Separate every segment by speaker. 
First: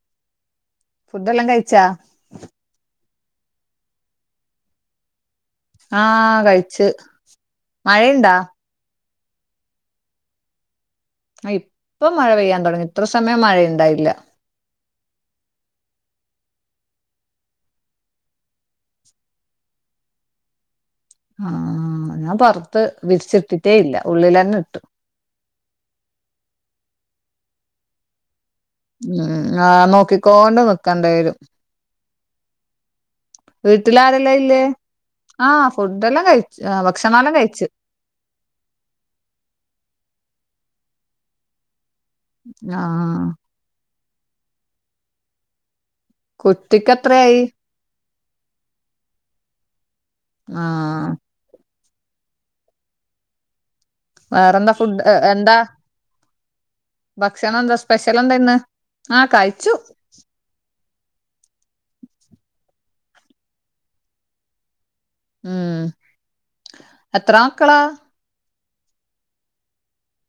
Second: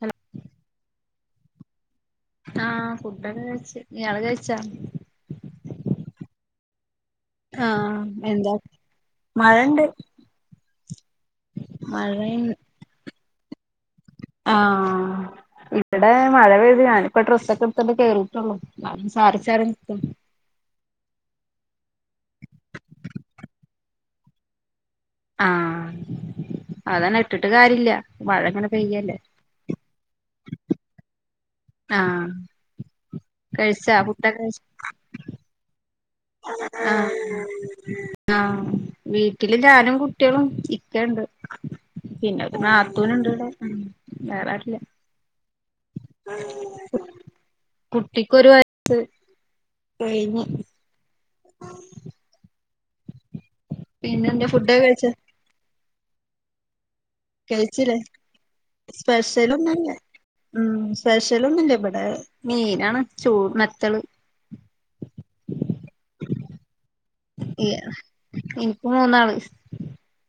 Speaker 1: Hello [unintelligible]
Speaker 2: ഫുഡെല്ലാം കഴിച്ചാ
Speaker 1: ആഹ് ഫുഡൊക്കെ കഴിച്ച് ഇയാള് കഴിച്ചാ
Speaker 2: ആഹ് കഴിച്ച്
Speaker 1: ആഹ്
Speaker 2: മഴയുണ്ടാ
Speaker 1: എന്താ മഴണ്ട്
Speaker 2: ആഹ് ഇപ്പം മഴ
Speaker 1: മഴേണ്
Speaker 2: പെയ്യാൻ തൊടങ്ങി ഇത്ര സമയം മഴയുണ്ടായില്ല
Speaker 1: ആഹ് ഇവിടെ മഴ പെയ്ത് ഞാനിപ്പോ ഡ്രസ്സൊക്കെ എടുത്ത് ണ്ട് കേറിയിട്ടുള്ളൂ മഴ സാരി ചാറി നിക്ക്ണ്
Speaker 2: ആഹ് ഞാൻ പൊറത്ത് വിര്ച്ചിട്ടിട്ടേ ഇല്ല ഉള്ളിലെന്നെ ഇട്ടു
Speaker 1: ആഹ് അതന്നെ ഇട്ടിട്ട് കാര്യല്ല മഴ ഇങ്ങനെ പെയ്യല്ലേ
Speaker 2: ഉം ആഹ് നോക്കിക്കോണ്ട് നിക്കണ്ടെരും
Speaker 1: ആഹ് കഴിച്ചാ
Speaker 2: വീട്ട്ല്
Speaker 1: ഫുഡൊക്കെ
Speaker 2: ആരെല്ലാം
Speaker 1: കഴിച്ച
Speaker 2: ഇല്ലേ ആഹ് ഫുഡ്ഡെല്ലാം കഴിച്ച് ഭക്ഷണല്ലാം
Speaker 1: ആഹ്
Speaker 2: കഴിച്ച്
Speaker 1: ആഹ് വീട്ടില് ഞാനും കുട്ടിയെളും ഇക്കയ്ണ്ട് പിന്നെഒര്
Speaker 2: ആഹ്
Speaker 1: നാത്തൂന്ണ്ട് ഇവിടെ ഉം വേറെആരുല്ല
Speaker 2: കുട്ടിക്ക് എത്രയായി
Speaker 1: കുട്ടിക്കൊര് വയസ് കെഴ്‌ഞ്ഞ്
Speaker 2: ആഹ്
Speaker 1: [inaudible] പിന്നെ എന്താ
Speaker 2: വേറെന്താ
Speaker 1: ഫുഡൊക്കെ
Speaker 2: ഫുഡ്
Speaker 1: കഴിച്ചോ
Speaker 2: എ എന്താ ഭക്ഷണം എന്താ
Speaker 1: കെഴ്‌ച്ച്ല്ലേ
Speaker 2: സ്പെഷ്യൽ എന്താ ഇന്ന് ആഹ് കഴിച്ചു
Speaker 1: സ്പെഷലൊന്നുല്ല. ഉം. സ്പെഷ്യല്ഒന്നുല്ല. ബടെ മീനാണ് ചൂട് മെത്തള്. [inaudible]
Speaker 2: ഉം എത്ര മക്കളാ
Speaker 1: ഇൻക്ക് മൂന്നാള്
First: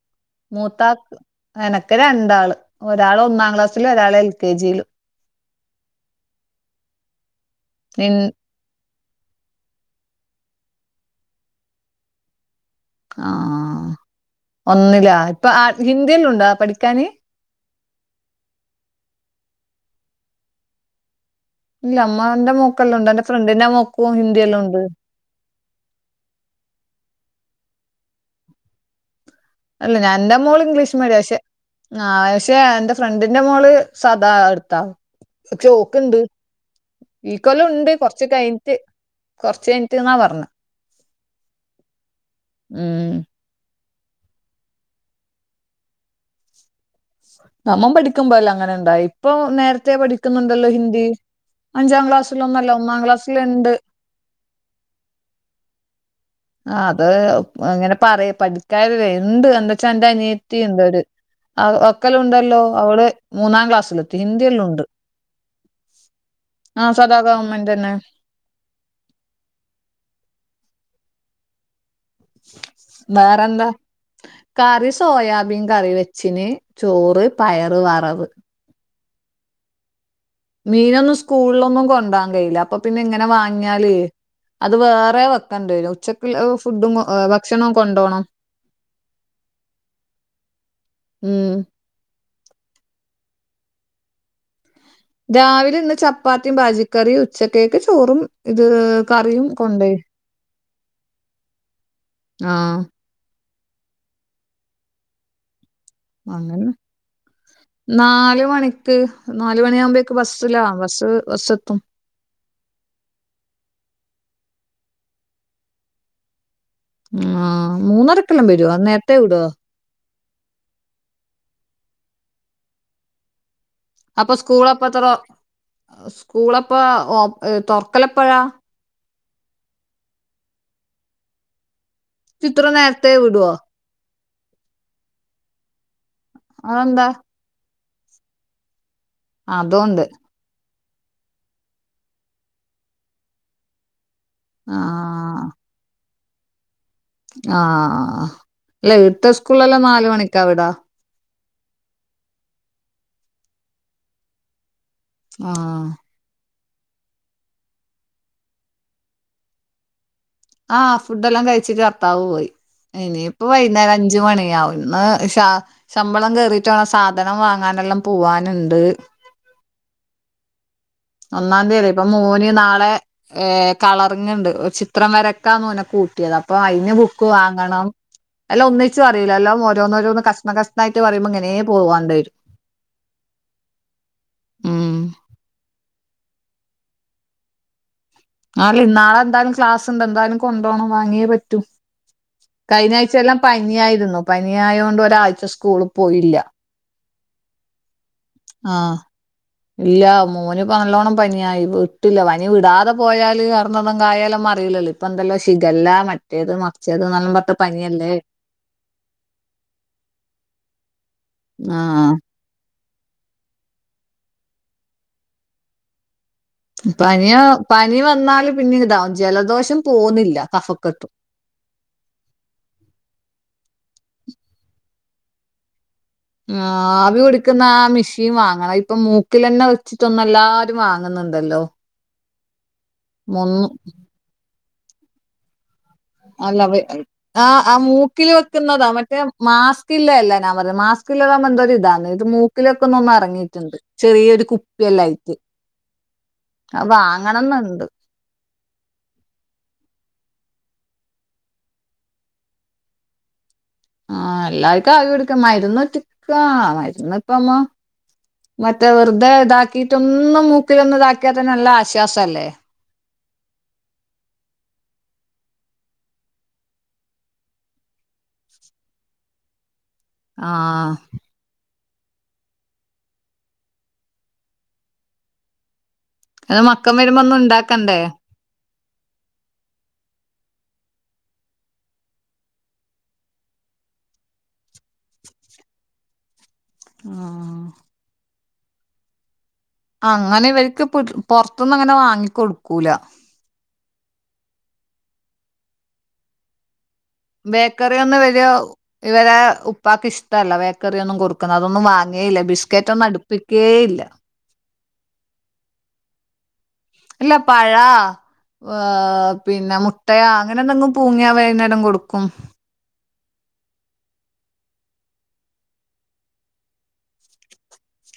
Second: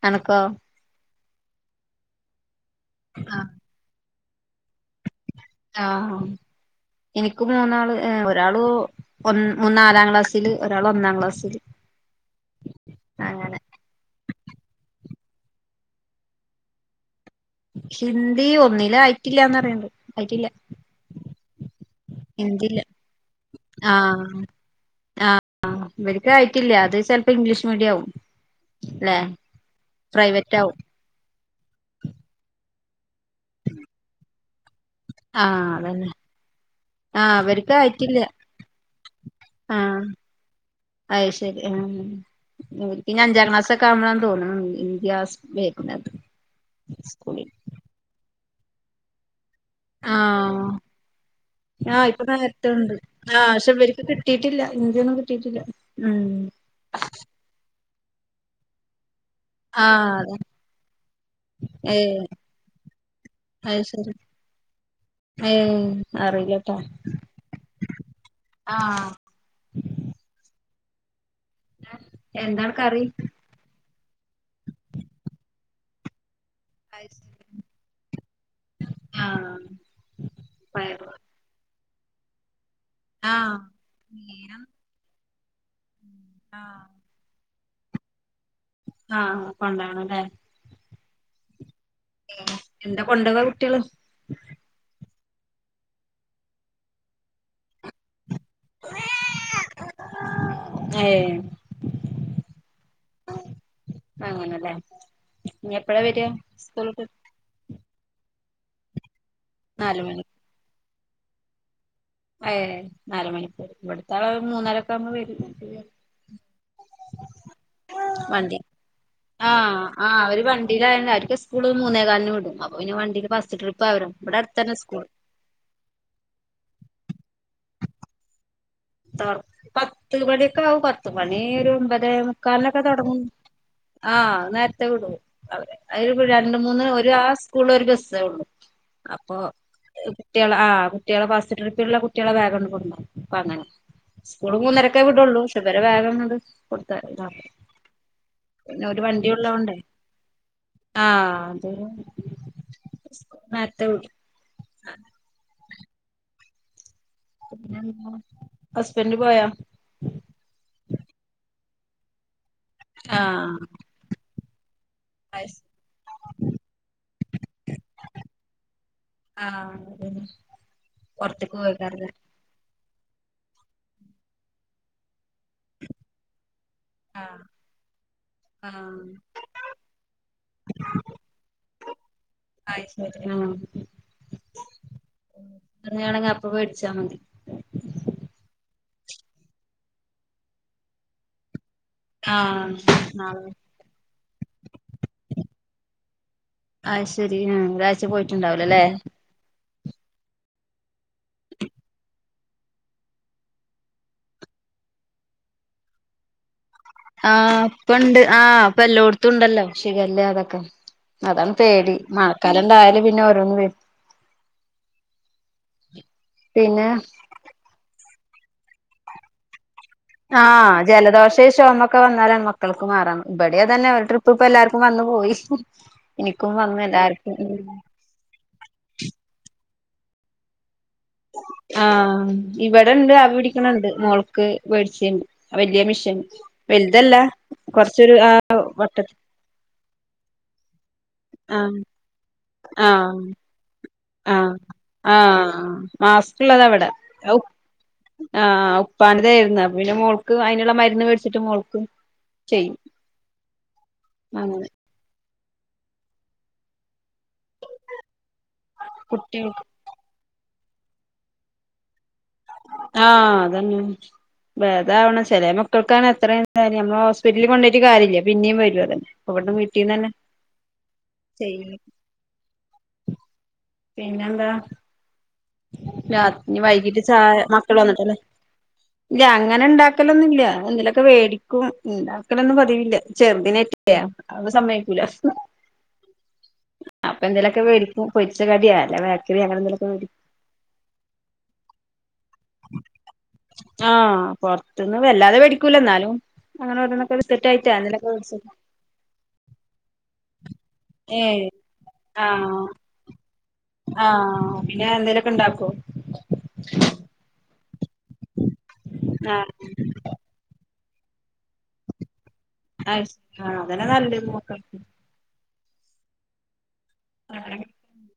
Speaker 1: അണക്കോ
Speaker 2: മുത്താ ക് എനക്ക് രണ്ടാള്. ഒരാൾ ഒന്നാം ക്ലാസ്സില്, ഒരാള് എൽ കെ ജി ലും.
Speaker 1: ആഹ് ഇനിക്ക് മുന്നാള്
Speaker 2: നിൻ
Speaker 1: ഒരാള് ഒ മൂന്നാനാലാം ക്ലാസ്സില്, ഒരാള് ഒന്നാം ക്ലാസ്സില്. അങ്ങനെ
Speaker 2: ആഹ് ഒന്നിലാ ഇപ്പൊ ആ ഹിന്ദിയെല്ലം ഉണ്ടാ പഠിക്കാന്.
Speaker 1: ഹിന്ദി ഒന്നില് ആയിട്ടില്ലാന്ന് അറിണ് ണ്ട് ആയിട്ടില്ല.
Speaker 2: ഇല്ല അമമാന്റെ
Speaker 1: ഹിന്ദില്ല
Speaker 2: മോക്കെല്ലാം ഉണ്ട്. എന്റെ ഫ്രണ്ടിന്റെ മോക്കു ഹിന്ദിയെല്ലാം ഉണ്ട്.
Speaker 1: ആ ഇവർക്ക് ആയിട്ടില്ല. അത് ചെലപ്പോ ഇംഗ്ലീഷ് മീഡിയം ആവും, അല്ലെ?.
Speaker 2: അല്ല ഞ എന്റെ മോള് ഇംഗ്ലീഷ് മീഡിയ പക്ഷെ ആ പക്ഷെ എ ഫ്രണ്ടിന്റെ മോള് സാദാ എടുത്താ പക്ഷേ
Speaker 1: ആഹ് അതന്നെ
Speaker 2: ഓക്ക്ണ്ട്. ഈ
Speaker 1: ആഹ്
Speaker 2: ക്കൊല്ലം
Speaker 1: ഇവർക്ക്
Speaker 2: ഉണ്ട്.
Speaker 1: ആയിട്ടില്ല
Speaker 2: കുറച്ച് കഴിഞ്ഞിട്ട് കുറച്ച് കഴിഞ്ഞട്ട് എന്നാ പറഞ്ഞ്.
Speaker 1: അ ശരി ഉം
Speaker 2: ഉം
Speaker 1: പിന്നെ അഞ്ചാം ക്ലാസ് ഒക്കെ കാവണന്ന് തോന്നുണു ഹിന്ദി സ് വെര്ണത് സ്ക്കു
Speaker 2: നമ്മൾ പഠിക്കുമ്പോ അല്ലാ അങ്ങനെ ഉണ്ടായി ഇപ്പൊ നേരെ ത്തെ
Speaker 1: ആഹ്
Speaker 2: പഠിക്കുന്നുണ്ടല്ലോ ഹിന്ദി. അഞ്ചാം
Speaker 1: ആഹ് ഇപ്പൊ
Speaker 2: ക്ലാസ്സിലൊന്നുംല്ല ഒന്നാം ക്ലാസിലെ ണ്ട്.
Speaker 1: കിട്ടിട്ടില്ല ഹിന്ദി ഒന്നും കിട്ടിയിട്ടില്ല. ഉം
Speaker 2: ആ അത് ഇങ്ങനെ പറയും പഠിക്കാര് ഇണ്ട് എന്താ വച്ചാ എന്റെ
Speaker 1: ആഹ് അതെ
Speaker 2: അനിയത്തിണ്ട്. ആ
Speaker 1: ഏഹ്
Speaker 2: ഒക്കലുണ്ടല്ലോ. അവള് മൂന്നാം
Speaker 1: അത് ശരി
Speaker 2: ക്ലാസ്സിലെത്തി ഹിന്ദില്ല ഉണ്ട്.
Speaker 1: ഏഹ് അറിയില്ലട്ടോ
Speaker 2: ആഹ് സദാ ഗവൺമെന്റ തന്നെ.
Speaker 1: ആഹ് എന്താണ് കറി.
Speaker 2: ന്താ കറി സോയാബീൻ കറി വെച്ചന്.
Speaker 1: അത്
Speaker 2: ചോറ്
Speaker 1: ശരി.
Speaker 2: പയറ് വറവ്.
Speaker 1: ആഹ് പയറ്
Speaker 2: മീനൊന്നും
Speaker 1: കറി.
Speaker 2: സ്കൂളിലൊന്നും കൊണ്ടാൻ കഴിയില്ല. അപ്പൊ പിന്നെ ഇങ്ങനെ
Speaker 1: ആഹ്
Speaker 2: വാങ്ങിയാലേ
Speaker 1: മീനും
Speaker 2: അത് വേറെ വെക്കണ്ടെരും ഉച്ചക്കുള്ള
Speaker 1: ആഹ്
Speaker 2: ഫുഡും ഹ് ഭക്ഷണം കൊണ്ടോണം.
Speaker 1: ആഹ് കൊണ്ടൊണം ല്ലേ
Speaker 2: ഉം
Speaker 1: എന്താ കൊണ്ട് പോവ കുട്ടികള്
Speaker 2: രാവിലെ ഇന്ന് ചപ്പാത്തിയും പാജിക്കറിയും, ഉച്ചക്കേക്ക് ചോറും ഇത് കറിയും കൊണ്ട് പോയി.
Speaker 1: ഏഹ്
Speaker 2: ആഹ്
Speaker 1: അങ്ങനെല്ലേ ഇനി എപ്പഴാ വരിയാ
Speaker 2: അങ്ങനെ
Speaker 1: സ്കൂൾ വിട്ട്
Speaker 2: നാല് മണിക്ക്, നാലുമണി
Speaker 1: നാല്
Speaker 2: ആകുമ്പേഴക്ക്
Speaker 1: മണി
Speaker 2: ബസ്സിലാ ബസ് ബസ് എത്തും.
Speaker 1: ഏഹ് നാല് മണിക്കൂർ ഇവിടുത്ത ആള് മൂന്നരൊക്കെ അകുമ്പ വരും.
Speaker 2: ഉം മൂന്നരക്കെല്ലാം
Speaker 1: വണ്ടി
Speaker 2: വരോ? നേരത്തെേ വിടോ.
Speaker 1: ആഹ് ആഹ് അവര് വണ്ടിലായൊണ്ട് അവര്ക്ക് സ്കൂൾ മൂന്നേ കാലിന് വിടും അപ്പൊ വണ്ടില് ഫസ്റ്റ് ട്രിപ്പ് അവരും
Speaker 2: അപ്പൊ
Speaker 1: ഇവിടെ
Speaker 2: സ്കൂള്
Speaker 1: അടുത്തന്നെ
Speaker 2: പ്പ
Speaker 1: സ്കൂൾ
Speaker 2: എത്ര സ്കൂളപ്പ തൊറക്കലപ്പഴാ
Speaker 1: പത്ത് മണിയൊക്കെ ആകും. പത്ത് മണി ഒരു ഒൻമ്പത്
Speaker 2: ഇത്ര
Speaker 1: മുക്കാലിനൊക്കെ
Speaker 2: നേരത്തെ
Speaker 1: തുടങ്ങും.
Speaker 2: വിടുവോ
Speaker 1: ആഹ് നേരത്തെ വിടും അവ അ രണ്ട് മൂന്ന്
Speaker 2: അതെന്താ
Speaker 1: ഒരു ആ സ്കൂള് ഒരു ബസേ ഉള്ളു. അപ്പൊ
Speaker 2: അതോണ്ട്
Speaker 1: കുട്ടികള് ആ കുട്ടികളെ ബസ് ട്രിപ്പുള്ള കുട്ടികളെ വേഗം ടുക്കും അപ്പ അങ്ങനെ സ്കൂള്
Speaker 2: ആ
Speaker 1: മൂന്നരക്കേ വിടുള്ളൂ. പഷേ വരെ വേഗംങ്ങട് കൊടുത്ത
Speaker 2: ആഹ് ആഹ്
Speaker 1: പിന്നെ
Speaker 2: അല്ല
Speaker 1: ഒരു വണ്ടി
Speaker 2: ഇത്തെ
Speaker 1: ഉള്ളോണ്ടേ
Speaker 2: സ്കൂളല്ലാം നാല് മണിക്കാ വിടാ.
Speaker 1: ആഹ് അതെ സ് നേരത്തെ വിടും
Speaker 2: ആഹ്
Speaker 1: ഹസ്ബൻഡ് പോയോ
Speaker 2: ആഹ് ഫുഡ്ല്ലാം കഴിച്ചിട്ട് ബർത്താവ് പോയി ഇനിയിപ്പ
Speaker 1: ആഹ്
Speaker 2: വൈകുന്നേരം അഞ്ച് മണിയാവും ഇന്ന് ഷ
Speaker 1: അയ്ശ്
Speaker 2: ശമ്പളം കേറിട്ട് വണ്ണം സാധനം വാങ്ങാനെല്ലാം പോവാനുണ്ട്
Speaker 1: ആഹ് അതെ
Speaker 2: ഒന്നാം തീയല്ല ഇപ്പൊ മൂന് നാളെ ഏ കളറിങ് ഉണ്ട് ചി ത്രം വരൊക്കാന്ന ഒനെ കൂട്ടിയത് അപ്പൊ അതിന് ബുക്ക്
Speaker 1: ആഹ്
Speaker 2: വാങ്ങണം അല്ലാം ഒന്നിച്ച്
Speaker 1: ആഹ്
Speaker 2: പറില്ല എല്ലാം ഓരോന്ന് ഓരോന്ന് കഷ്ണം കഷ്ണായിട്ട് പറയുമ്പോ ഇങ്ങനെ പോവാണ്ട് വരും
Speaker 1: അയ് ശരി ആഹ
Speaker 2: ഉം
Speaker 1: അങ്ങനെ അണെങ്ക അപ്പ മേടിച്ചാ മതി
Speaker 2: ആഹ ഇന്നാളെ എന്തായാലും ക്ലാസ്ണ്ട് എന്തായാലും കൊണ്ടു പോണം വാങ്ങിയേ പറ്റൂ
Speaker 1: ആഹ്
Speaker 2: കഴിഞ്ഞ ആഴ്ച എല്ലാം
Speaker 1: നാളെ
Speaker 2: പനിയായിരുന്നു പന ആയ കൊണ്ട് ഒരാഴ്ച സ്കൂളിൽ പോയില്ല
Speaker 1: ആഹ് ശരി ഒരാഴ്ച പോയിട്ടുണ്ടാവലോ അല്ലേ
Speaker 2: ആഹ് ഇല്ല മോന് ഇപ്പോ നല്ലോണം പനിയായി ഇട്ടില്ല പനി വിടാതെ പോയാല് കറന്നതും കായാലൊന്നും അറിയില്ലല്ല അപ്പന്തല്ലോ ഷിഗല്ല മറ്റ മറ്റേത് മറിച്ചേത് എന്നെല്ലാം
Speaker 1: ആഹ
Speaker 2: പറഞ്ഞിട്ട് പനിയല്ലേ
Speaker 1: ഇപ്പുണ്ട് ആഹ അപ്പ എല്ലാടത്തും ഉണ്ടല്ലോ ഷിഗല്ല അതൊക്കെ അതാണ് പേടി
Speaker 2: ആഹ്
Speaker 1: മ- കലണ്ടായല് പിന്നെ ഓരോന്ന് വരും പിന്നെ
Speaker 2: പന പനി വന്നാല് പിന്നെ ഇതാവും ജലദോഷം പോന്നില്ല
Speaker 1: ആഹ
Speaker 2: കഫക്കെട്ട്
Speaker 1: ജലദോഷ ശോമ്മ ക്കെ വന്നാലണ് മക്കൾക്ക് മാറണം ഇവിടെയാ തന്നെ അവ ട്രിപ്പ് ഇപ്പ എല്ലർക്കും വന്നു പോയി എനിക്കും വന്നു
Speaker 2: ആവി
Speaker 1: എല്ലാർക്കും ഉം
Speaker 2: പിടിക്കുന്ന ആ മിഷീൻ വാങ്ങണ ഇപ്പൊ മൂക്കിലന്നെ വെച്ചിട്ടൊന്നുംല്ലാ വാങ്ങുന്നുണ്ട്
Speaker 1: ആഹ ഇവിടെണ്ട് അവി
Speaker 2: മുന്ന്
Speaker 1: പിടിക്കണണ്ട് മോളക്ക് പേടിച്ചണ്ട് വലിയ മെഷീ
Speaker 2: അല്ല [unintelligible] ആഹ ആഹ
Speaker 1: ആ
Speaker 2: മൂക്കില് വെക്കുന്നതാ
Speaker 1: വട്ടത്തി
Speaker 2: മറ്റേ മാസ്ക്ല്ല അല്ല ഞാൻ പറ മാസ് മൂക്കിലറുമ്പോ എന്തൊ ഒരു
Speaker 1: ആഹ്
Speaker 2: ഇതാണ് ഇത് മൂക്കിലൊക്കൊ ഒന്നന്ന്
Speaker 1: ആഹ്
Speaker 2: ഇറങ്ങിട്ടുണ്ട് ചെറിയൊരു കുപ്പിയെല്ലാം ആയിട്ട്
Speaker 1: മാസ്ക്ള്ളത അവിടെ ഔ ആഹ ഉപ്പാനതായിരുന്നു പിന്നെ മുൾക്ക് അതിനുള്ള മരുന്ന് മേടിച്ചിട്ട് മുൾക്ക് ചെയ്യും [inaudible]
Speaker 2: ആഹ
Speaker 1: അങ്ങനെ
Speaker 2: എല്ലാവർക്കും ആവി കുടുക്ക മരുന്ന് ഒറ്റിക്ക മരുന്ന് ഇപ്പമ്മ മറ്റേ വെറുതെ
Speaker 1: കുട്ടികൾ
Speaker 2: ഇതാക്കിട്ടൊന്നും മൂക്കിലൊന്ന ഇതാക്കിയാത്തെ നല്ല ആശ്വാസം അല്ലേ
Speaker 1: ആഹ അതന്നെ വേദാവണ ചില മക്കൾക്കാണ് എത്ര എന്താല നമ്മൾ ഹോസ്പിറ്റലിൽ കൊണ്ടോയിട്ട് കാര്യില്ല പിന്നേും വരു അതന്നെ അവിടെന്ന് വീട്ടീന്ന് തന്നെ
Speaker 2: ആഹ
Speaker 1: ചെയ്യ പിന്നെന്താ രാത്
Speaker 2: അത് മക്കം
Speaker 1: വൈകിട്ട് ച
Speaker 2: വരുമ്പോ ഒന്നും
Speaker 1: മക്കൾ
Speaker 2: ഉണ്ടാക്കണ്ടേ
Speaker 1: വന്നിട്ടല്ലേ ഇല്ല അങ്ങനെ ഉണ്ടാക്കലൊന്നുമില്ല എന്തിലൊക്കെ മേടിക്കും [unintelligible] മക്കളൊന്നും പതിവില്ല ചെറുതിനിറ്റയാ അത് സമ്മക്കൂല അപ്പൊ
Speaker 2: ആ
Speaker 1: എന്തേലൊക്കെും പൊച്ചടിയ അല്ലേ ബക്കറി അങ്ങനെ എന്തെലൊക്കെ
Speaker 2: അങ്ങനെ ഇവർക്ക് പുറത്തൊന്നും അങ്ങനെ വാങ്ങി കൊടുക്കൂല
Speaker 1: ആഹ പുറത്തന്ന് വല്ലാതെ പേടിക്കൂല എന്നാലും അങ്ങനെ ഓന്നൊക്കെ
Speaker 2: ബേക്കറിന്ന് വലിയ ഇവരെ ഉപ്പാക്കക്ക് ഇഷ്ടമല്ല ബേക്കറൊന്നും
Speaker 1: ഏഹ്
Speaker 2: കൊടുക്കുന്ന അതൊന്നും വാങ്ങിയില്ല ബിസ്ക്കറ്റ് ഒന്നും അടുക്ക തക്കേ
Speaker 1: ആഹ പിന്നെ എന്തേലുമൊക്കെ ഉണ്ടാക്കോ
Speaker 2: ഇല്ല പഴ ഏഹ
Speaker 1: ആഹ്
Speaker 2: പിന്നെ മു ട്ടയാ അങ്ങനെന്തെങ്കും പൂങ്ങിയ വൈകുന്നേരം കൊടുക്കും
Speaker 1: ആ [unintelligible] ആഹ അതനെ നല്ല നോക്ക [unintelligible]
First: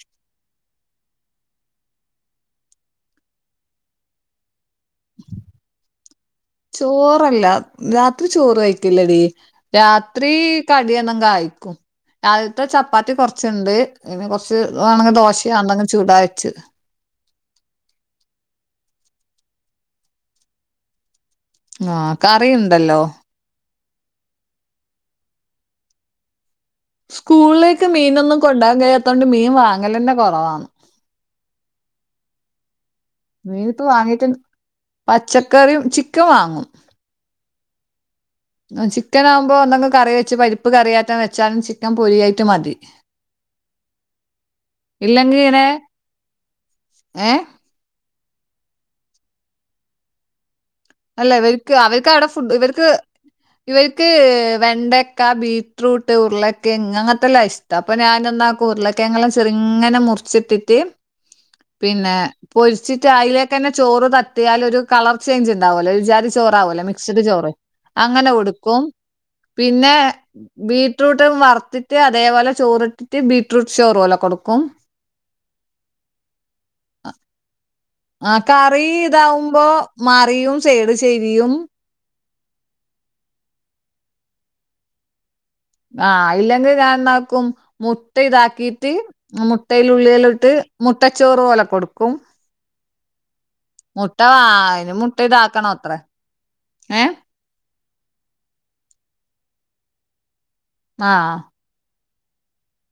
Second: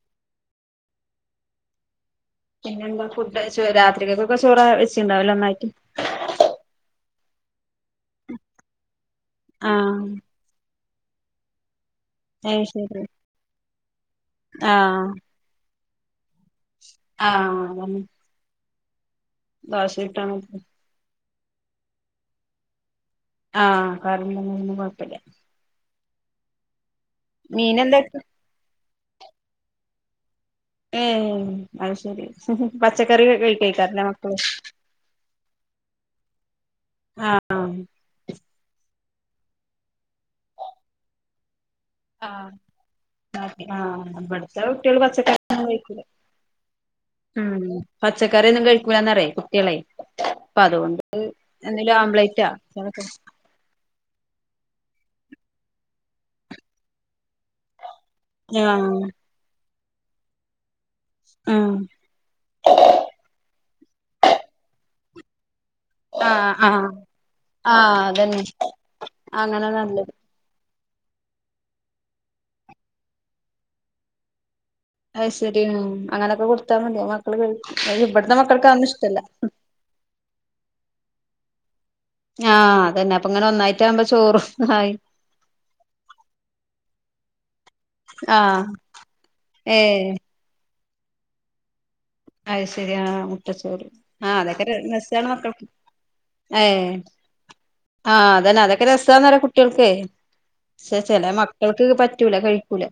Speaker 1: പിന്നെ എന്താ ഫുഡഴിച്ചോ രാത്രികക്കൊക്കെ ചോറ വച്ചിണ്ടാവില്ലോ നന്നായിട്ട്
Speaker 2: ചോറല്ല രാത്രി ചോറ് കഴക്കലടി
Speaker 1: ആഹ്
Speaker 2: രാത്രി കടന്ന കയിക്കും
Speaker 1: അയ്
Speaker 2: അദ്യത്തെ
Speaker 1: ശരി
Speaker 2: ചപ്പാത്തി കുറച്ചുണ്ട് പിന്നെ കുറച്ച്
Speaker 1: ആഹ്
Speaker 2: വേണങ്കി ദോശ ഒണ്ടെങ്കിൽ ചൂട വച്ച്
Speaker 1: ആഹ ബാസ് വക്ട്ടണ
Speaker 2: ആഹ കറിണ്ടല്ലോ
Speaker 1: ആ കാരണം ഒന്നും കുഴപ്പമില്ല
Speaker 2: സ്കൂളിലേക്ക്
Speaker 1: മീനെന്താ
Speaker 2: മീനൊന്നും കൊണ്ടാകാൻ കഴിയാത്തോൊണ്ട് മീൻ വാങ്ങൽ തന്നെ കുറവാണ്
Speaker 1: അത് ശരി പച്ചക്കറി കഴിക്കാക്കരം ലെ മക്കളും
Speaker 2: പച്ചക്കറി ചിക്കൻ വാങ്ങും
Speaker 1: ആഹ്‌
Speaker 2: ചിക്കൻ ആുവുമ്പോ ന്തെങ്കും കറി വെച്ച് പരിപ്പ് കറിയാറ്റൻ വെച്ചാലും ചിക്കൻ പൊരിയായിട്ട്
Speaker 1: ആഹ്‌
Speaker 2: മതി
Speaker 1: ഇബടുത്തെ കുട്ടികള് പച്ചക്കറി
Speaker 2: ഇല്ലെങ്കി ഇങ്ങനെ
Speaker 1: ഒന്നും കഴിക്കൂല
Speaker 2: ഏഹ്
Speaker 1: ഉം പച്ചക്കറിയൊന്നും കഴിക്കൂലന്ന അറിയ കുട്ടികളെ അപ്പ അതുകൊണ്ട്
Speaker 2: അല്ല ഇവർക്ക്
Speaker 1: എന്തേലും
Speaker 2: അവർക്ക് അവിടെ
Speaker 1: ആംപ്ലേറ്റാ
Speaker 2: ഫുഡ് ഇവർക്ക്
Speaker 1: ആഹ്
Speaker 2: ഇവർക്ക് വെണ്ടക്ക ബീട്രൂട്ട് ഉരുളകേങ് അങ്ങനത്തെല്ലാം ഇഷ്ട അപ്പൊ ഞൻ രുലക്കെങ്ങെ ചെറങ്ങനെ മുറിച്ചിട്ടിട്ട്
Speaker 1: ആഹ്
Speaker 2: പിന്നെ പൊരിച്ചിട്ട് അതിലേക്ക് തന്നെ ചോറ് തത്തിയൽ ഒരു കളർ ചേഞ്ച് ഒരു ജാതി ചോർ
Speaker 1: ആഹ് ആഹ്
Speaker 2: ചോറാവല്ലോ മിക്സ്ഡ് ചോറ്
Speaker 1: ആഹ്
Speaker 2: അങ്ങനെ
Speaker 1: അതന്നെ
Speaker 2: കൊടുക്കും
Speaker 1: അങ്ങനെ
Speaker 2: പിന്നെ
Speaker 1: നല്ലത്
Speaker 2: ബീട്രൂട്ട് വറുത്തിട്ട് അതേപോലെ ചോറിട്ടിട്ട് ബീട്രൂട്ട് ചോറ് പോലെ കൊടുക്കും
Speaker 1: അത് ശരി അങ്ങനൊക്കെ കൊടുത്താൽ മതി മക്കൾ കഴിക്കും ഇവിടുത്തെ മക്കൾക്കതൊന്നും ഇഷ്ടല്ല
Speaker 2: മാറിയും സേഡ ശരിയും
Speaker 1: ആഹ് അതന്നെ അപ്പൊ ഇങ്ങനെ ഒന്നായിട്ട ആകുമ്പോ ചോറന്നായി
Speaker 2: ആഹ ഇല്ലെങ്കിൽ ഞാൻ എന്നാക്കും മുട്ട
Speaker 1: ആഹ്
Speaker 2: ഇതാക്കിട്ട് മുട്ടയില
Speaker 1: ഏഹ്
Speaker 2: ഉുള്ളില ഇട്ട് മുട്ടച്ചോറ് പോല കൊടുക്കും
Speaker 1: അത് ശരി ആ മുട്ടച്ചോറ്
Speaker 2: മുട്ട
Speaker 1: ആഹ
Speaker 2: വാ
Speaker 1: അതൊക്കെ
Speaker 2: അയിന് മുട്ട
Speaker 1: നെസാണ് നോക്ക
Speaker 2: ഇതാക്കണം അത്രേ
Speaker 1: ഏ ആഹ അതന്നെ അതൊക്കെ രസാന്നറ കുട്ടികൾക്ക് പക്ഷെ
Speaker 2: ആ
Speaker 1: ചില മ എനക്ക് പറ്റൂല കഴിക്കൂല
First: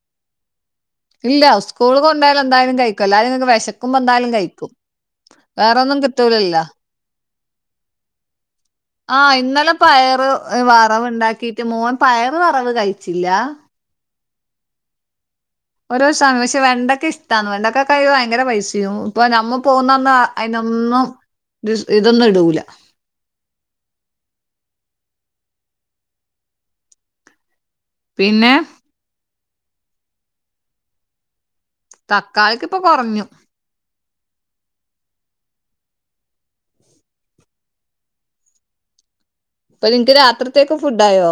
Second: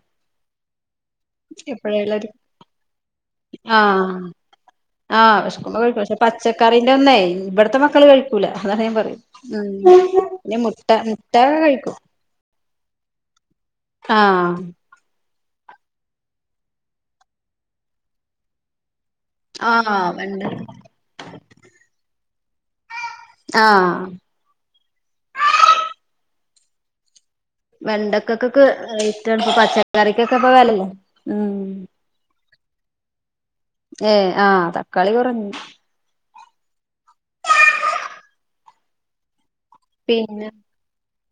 Speaker 2: ഇല്ല സ്കൂള്
Speaker 1: എപ്പഴേലൊരു
Speaker 2: കൊണ്ടായാല എന്തായാലും കഴിക്കും അ നിങ്ങക്ക് വിശക്കുംപ
Speaker 1: ആഹ്
Speaker 2: എന്തായാലും കഴിക്കും
Speaker 1: ആഹ് വെശക്കുമ്പോ
Speaker 2: വേറെൊന്നും
Speaker 1: കഴിക്കും പക്ഷെ
Speaker 2: കിട്ടലല്ല
Speaker 1: പച്ചക്കറിന്റെ ഒന്നേ ഇവിടത്തെ മക്കൾ കഴ ല്ല അ
Speaker 2: ആഹ്‌ ഇന്നലെ പയറ് വറവൂ
Speaker 1: മുട്ട
Speaker 2: ണ്ടാക്കിട്ട് മോൻ
Speaker 1: കഴിക്കും
Speaker 2: പയറ് വറവ് കഴിച്ചില്ല
Speaker 1: ആഹ്‌
Speaker 2: ഓരോ സമയം പക്ഷെ വെണ്ടൊക്കെ ഇഷ്ടന്ന് വെണ്ടക്കെയ് ഭയങ്കര പൈസയും ഇപ്പൊ നമ്മ
Speaker 1: ആഹ്
Speaker 2: പോകുന്നന്ന
Speaker 1: വെണ്ട
Speaker 2: അതിനതിനൊന്നും ഇ ഇതൊന്നും ഇടൂല
Speaker 1: ആ
Speaker 2: പിന്നെ
Speaker 1: വെണ്ടക്കൊക്കെൊക്കെ ഇഷ്ടാണ് ഇ പച്ചക്കറിക്കൊക്കെ ഇ വിലല്ലേ ഉ
Speaker 2: തക്കാളിക്ക് ഇപ്പൊ കുറഞ്ഞു
Speaker 1: ഏ ആ തക്കാളി കുറഞ്ഞ
Speaker 2: അപ്പൊ നിനക്ക്
Speaker 1: പിന്നെ
Speaker 2: രാത്രിത്തേക്ക് ഫുഡ് ആയോ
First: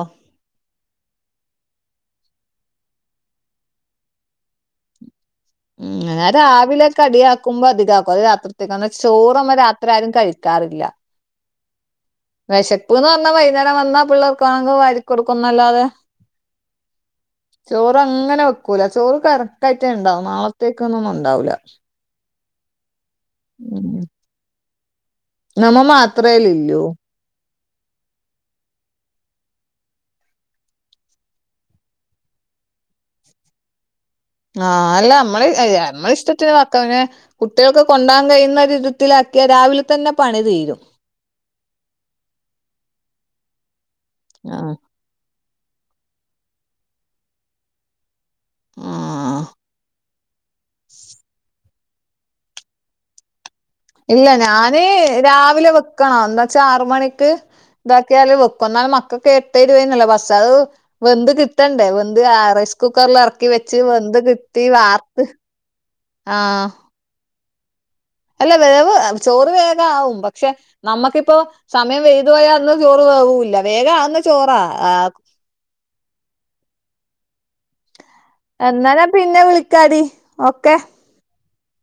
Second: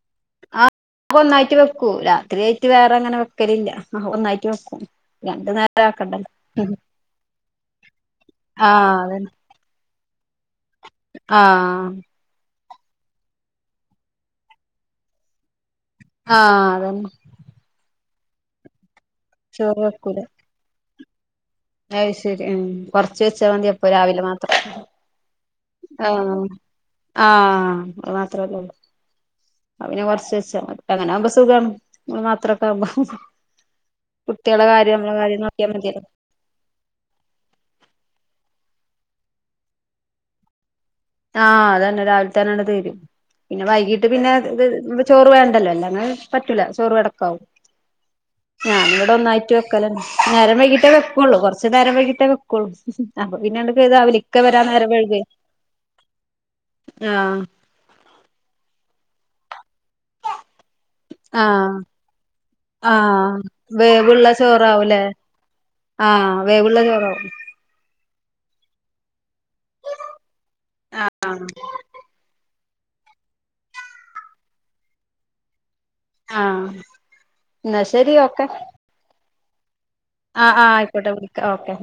Speaker 1: അ ഒന്നായിട്ട് വെക്കൂ രാത്രിയയിട്ട് വേറെ അങ്ങനെ വെക്കലില്ല ഒന്നായിട്ട് വെക്കും രണ്ടു നേരം
Speaker 2: ഉ ഞാൻ
Speaker 1: ആക്കണ്ടല്ലോ
Speaker 2: രാവിലെ കടിയ ആക്കുമ്പോ അധിക ആക്കും അ രാത്രിത്തേക്ക്
Speaker 1: ആഹ്
Speaker 2: ചോറമ്മ അത്രാരും കഴിക്കാറില്ല
Speaker 1: ആഹ്‌
Speaker 2: വിശപ്പ്ന്ന് പറഞ്ഞ വൈകുന്നേരം വന്നാ പിള്ളേർക്ക് അങ്ങ് വാരികൊടുക്കുന്നല്ലാതെ
Speaker 1: ആഹ് അതന്നെ
Speaker 2: ചോറ് അങ്ങനെ വെക്കൂല ചോറ്
Speaker 1: ചോറ് വെക്കൂല
Speaker 2: കറക്റ്റായിട്ടേണ്ടാവും നാളത്തേക്കന്നൊന്നും ഉണ്ടാവൂല്ല
Speaker 1: അത് ശരിയാ കൊറച്ച് വെച്ചാ മതി
Speaker 2: ഉം
Speaker 1: അപ്പൊ രാവിലെ മാത്രം
Speaker 2: നമ്മ
Speaker 1: ആഹ്
Speaker 2: മാത്രേല്ലൂ
Speaker 1: ആഹ് അത് മാത്രല്ല അത് പിന്നെ കുറച്ച വെച്ചാ അങ്ങനൊവുമ്പോ സുഖ മാത്രൊക്കെ ആകുമ്പോ കുട്ടികളെ
Speaker 2: ആഹ്
Speaker 1: കാര്യം
Speaker 2: അല്ല
Speaker 1: കാര്യം
Speaker 2: നമ്മളെ
Speaker 1: നോക്കിയാൽ മതിയല്ലോ
Speaker 2: നമ്മള ഇഷ്ട കുക്ക പിന്നെ കുട്ടികൾക്ക് കൊണ്ടോവാൻ കഴിയുന്ന ഒരുരിധത്തിലാക്കിയാൽ രാവിലെ തന്നെ പണി തീരും
Speaker 1: ആഹ് അതന്നെ രാവിലത്തെ തന്നെയാണ് തീരും പിന്നെ വൈകീട്ട്
Speaker 2: ആഹ്
Speaker 1: പിന്നെ ചോറ് വേണ്ടല്ലോ അല്ല അങ്ങനെ പറ്റൂല ചോറ് വെടക്കാവും ഞ ഇവിടെ
Speaker 2: ആഹ്
Speaker 1: ഒന്നായിറ്റു വെക്കല നേരം വൈകിട്ടേ വെക്കുള്ളൂ കുറച്ച് നേരം വൈകിട്ടേ വെക്കുള്ളൂ അപ്പൊ പിന്നെ
Speaker 2: ഇല്ല ഞാന് രാവിലെ വെക്കണം എന്താ വച്ചാ ആറ് മണിക്ക്
Speaker 1: ആഹ്
Speaker 2: ഇതാക്കിയാല് വെക്ക എന്നാല് മക്ക എട്ടേ ഇരുപതിനല്ലേ ബസ് അത് വെന്ത്
Speaker 1: ആഹ്
Speaker 2: കിട്ടണ്ടേ വെന്ത് റൈസ് കുക്കറിൽ
Speaker 1: ആഹ്
Speaker 2: ഇറക്കി വെച്ച് വെന്ത്
Speaker 1: വേവുള്ള
Speaker 2: കിട്ടി
Speaker 1: ചോറാവൂലേ
Speaker 2: വാർത്ത്
Speaker 1: ആഹ് വേവുള്ള ചോറവും
Speaker 2: അല്ല വേവ് ചോറ് വേഗമാവും പക്ഷെ നമ്മുക്കിപ്പോ സമയം വെയ്തു പോയാൽന്ന് ചോറ് വെവ്വൂല്ല വേഗം ആവുന്ന ചോറാ
Speaker 1: ആഹ് ഇന്നാ ശരി ഒക്കെ
Speaker 2: എന്നാനാ പിന്നെ വിളിക്കാടി
Speaker 1: ആഹ്
Speaker 2: ഓക്കെ
Speaker 1: ആഹ് ആയിക്കോട്ടെ വിളിക്ക ഓക്കെ